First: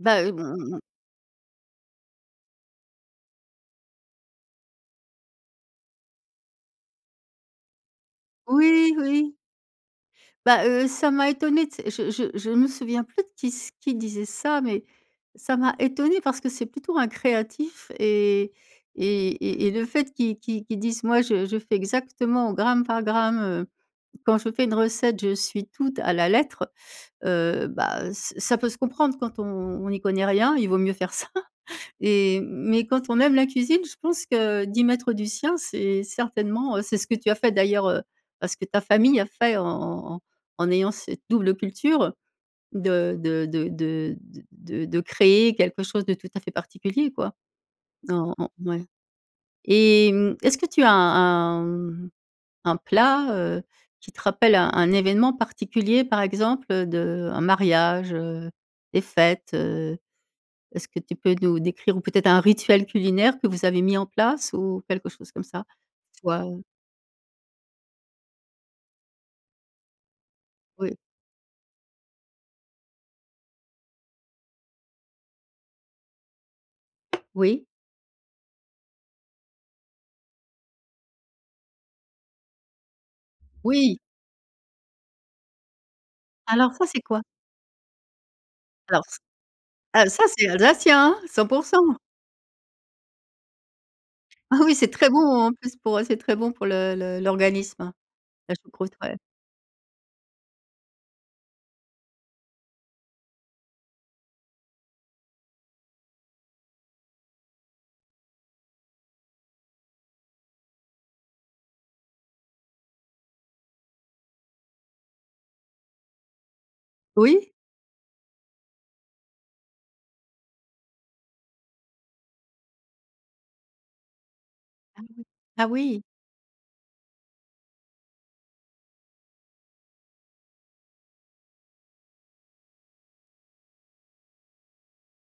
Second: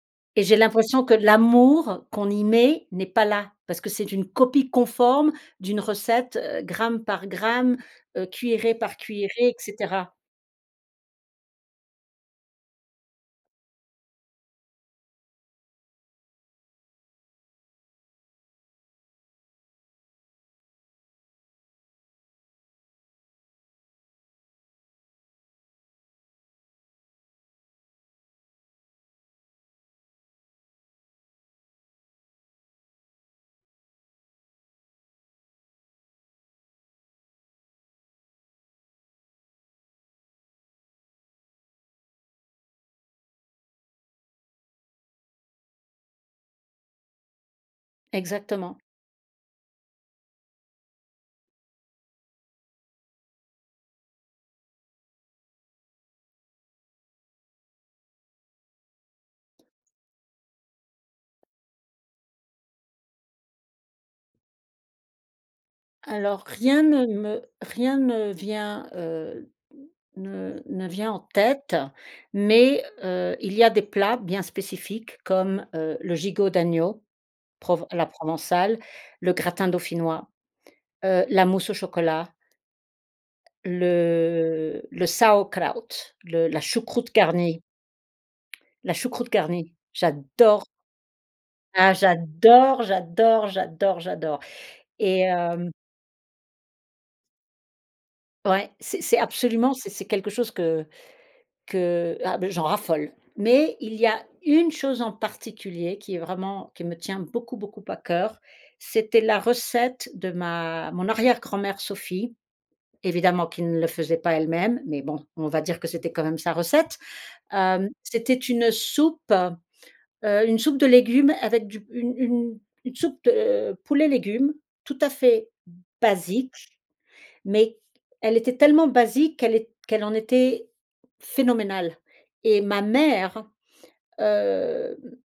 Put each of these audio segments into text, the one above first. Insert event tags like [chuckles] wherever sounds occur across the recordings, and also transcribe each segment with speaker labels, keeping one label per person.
Speaker 1: Bah mmh
Speaker 2: Et
Speaker 1: mh
Speaker 2: j'ai
Speaker 1: mh mh.
Speaker 2: l'impression que l'amour qu'on y met, n'est pas là, parce que c'est une copie conforme d'une recette, heu, gramme par gramme, heu, cuillerée
Speaker 1: Oui,
Speaker 2: par cuillerée,
Speaker 1: oui.
Speaker 2: et cetera.
Speaker 1: Bah heu, ça m'a étonné tu sais. Je je je me souviens plus de qui sai qui disait ça, mais ça m'a étonnée parce que c'est plutôt un créatif et et et et le fait qu'il qu'il qu'il dise: «Moi, je je fais exactement au gramme par gramme, heu, quand je fais une recette je suis tout à la lettre», heu, bah, ça ça peut se comprendre quand on on n'y connaît rien, il vaut mieux faire ça [chuckles] et mais quand on aime la cuisine, je pense que d'y mettre du sien, c'est certainement c'est ce que tu as fait d'ailleurs, heu, ben ce que ta famille a fait en en en en ayant cette double culture, de de de de de de créer quelque chose de tout à fait particulier quoi. En en
Speaker 2: Exactement.
Speaker 1: ouais, et mmh, est-ce que tu as un un, mmh, un plat, heu, qui te rappelle un un événement particulier, par exemple, heu, de un mariage, heu, des fêtes, heu, est-ce que tu peux nous décrire ou peut-être un rituel culinaire que vous avez mis en place ou quelque chose comme ça?
Speaker 2: Alors
Speaker 1: Soit heu
Speaker 2: rien ne me rien ne vient heu ne ne
Speaker 1: Oui.
Speaker 2: vient en tête, mais heu, il y a des plats bien spécifiques comme, heu, le gigot d'agneau,
Speaker 1: Oui.
Speaker 2: prov à la provençale, le gratin dauphinois, heu, la mousse au chocolat
Speaker 1: Oui!
Speaker 2: le le Sauerkraut le la
Speaker 1: Alors, ça, c'est
Speaker 2: choucroute
Speaker 1: quoi?
Speaker 2: garnie la
Speaker 1: Alors c
Speaker 2: choucroute garnie,
Speaker 1: ah ça c'est
Speaker 2: j'adore
Speaker 1: Alsacien hein? cent pour
Speaker 2: ah,
Speaker 1: cent!
Speaker 2: j'adore, j'adore, j'adore, j'adore,
Speaker 1: Ah oui, c'est très bon,
Speaker 2: et
Speaker 1: en
Speaker 2: hem
Speaker 1: plus, pour, heu, c'est très bon pour le le l'organisme, hein, la
Speaker 2: Ouais,
Speaker 1: choucroute,
Speaker 2: c'est c'est
Speaker 1: ouais.
Speaker 2: absolument, c'est c'est quelque chose que que, ah bah, j'en raffole. Mais il y a une chose en particulier qui est vraiment qui me tient beaucoup beaucoup à cœur, c'était la recette de ma mon arrière grand-mère Sophie, évidemment qui ne le faisait pas elle-même, mais bon, on va dire que c'était quand même sa recette.
Speaker 1: Oui.
Speaker 2: Hem, c'était une soupe, heu, une soupe de légumes avec du une une une soupe de poulet légumes tout
Speaker 1: Ah
Speaker 2: à
Speaker 1: oui.
Speaker 2: fait
Speaker 1: Ah oui.
Speaker 2: basique, mais elle était tellement basique qu'elle est qu'elle en était phénoménale, et ma mère, heu, m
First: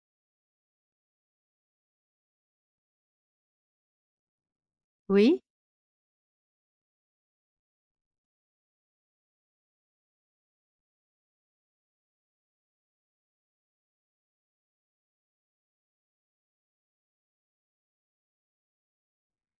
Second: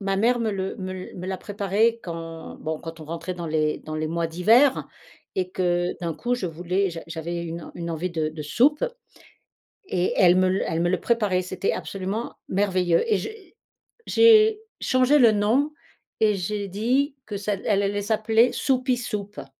Speaker 2: ma mère me le me l me la préparait quand, bon, quand on rentrait dans les dans les mois d'hiver
Speaker 1: Oui.
Speaker 2: et que d'un coup, je voulais j'a j'avais une une envie de soupe et elle me le elle me le préparait, c'était absolument merveilleux, et j'ai j'ai changé le nom et j'ai dit que ça que: «Elle allait s'appeler Soupie Soupe.»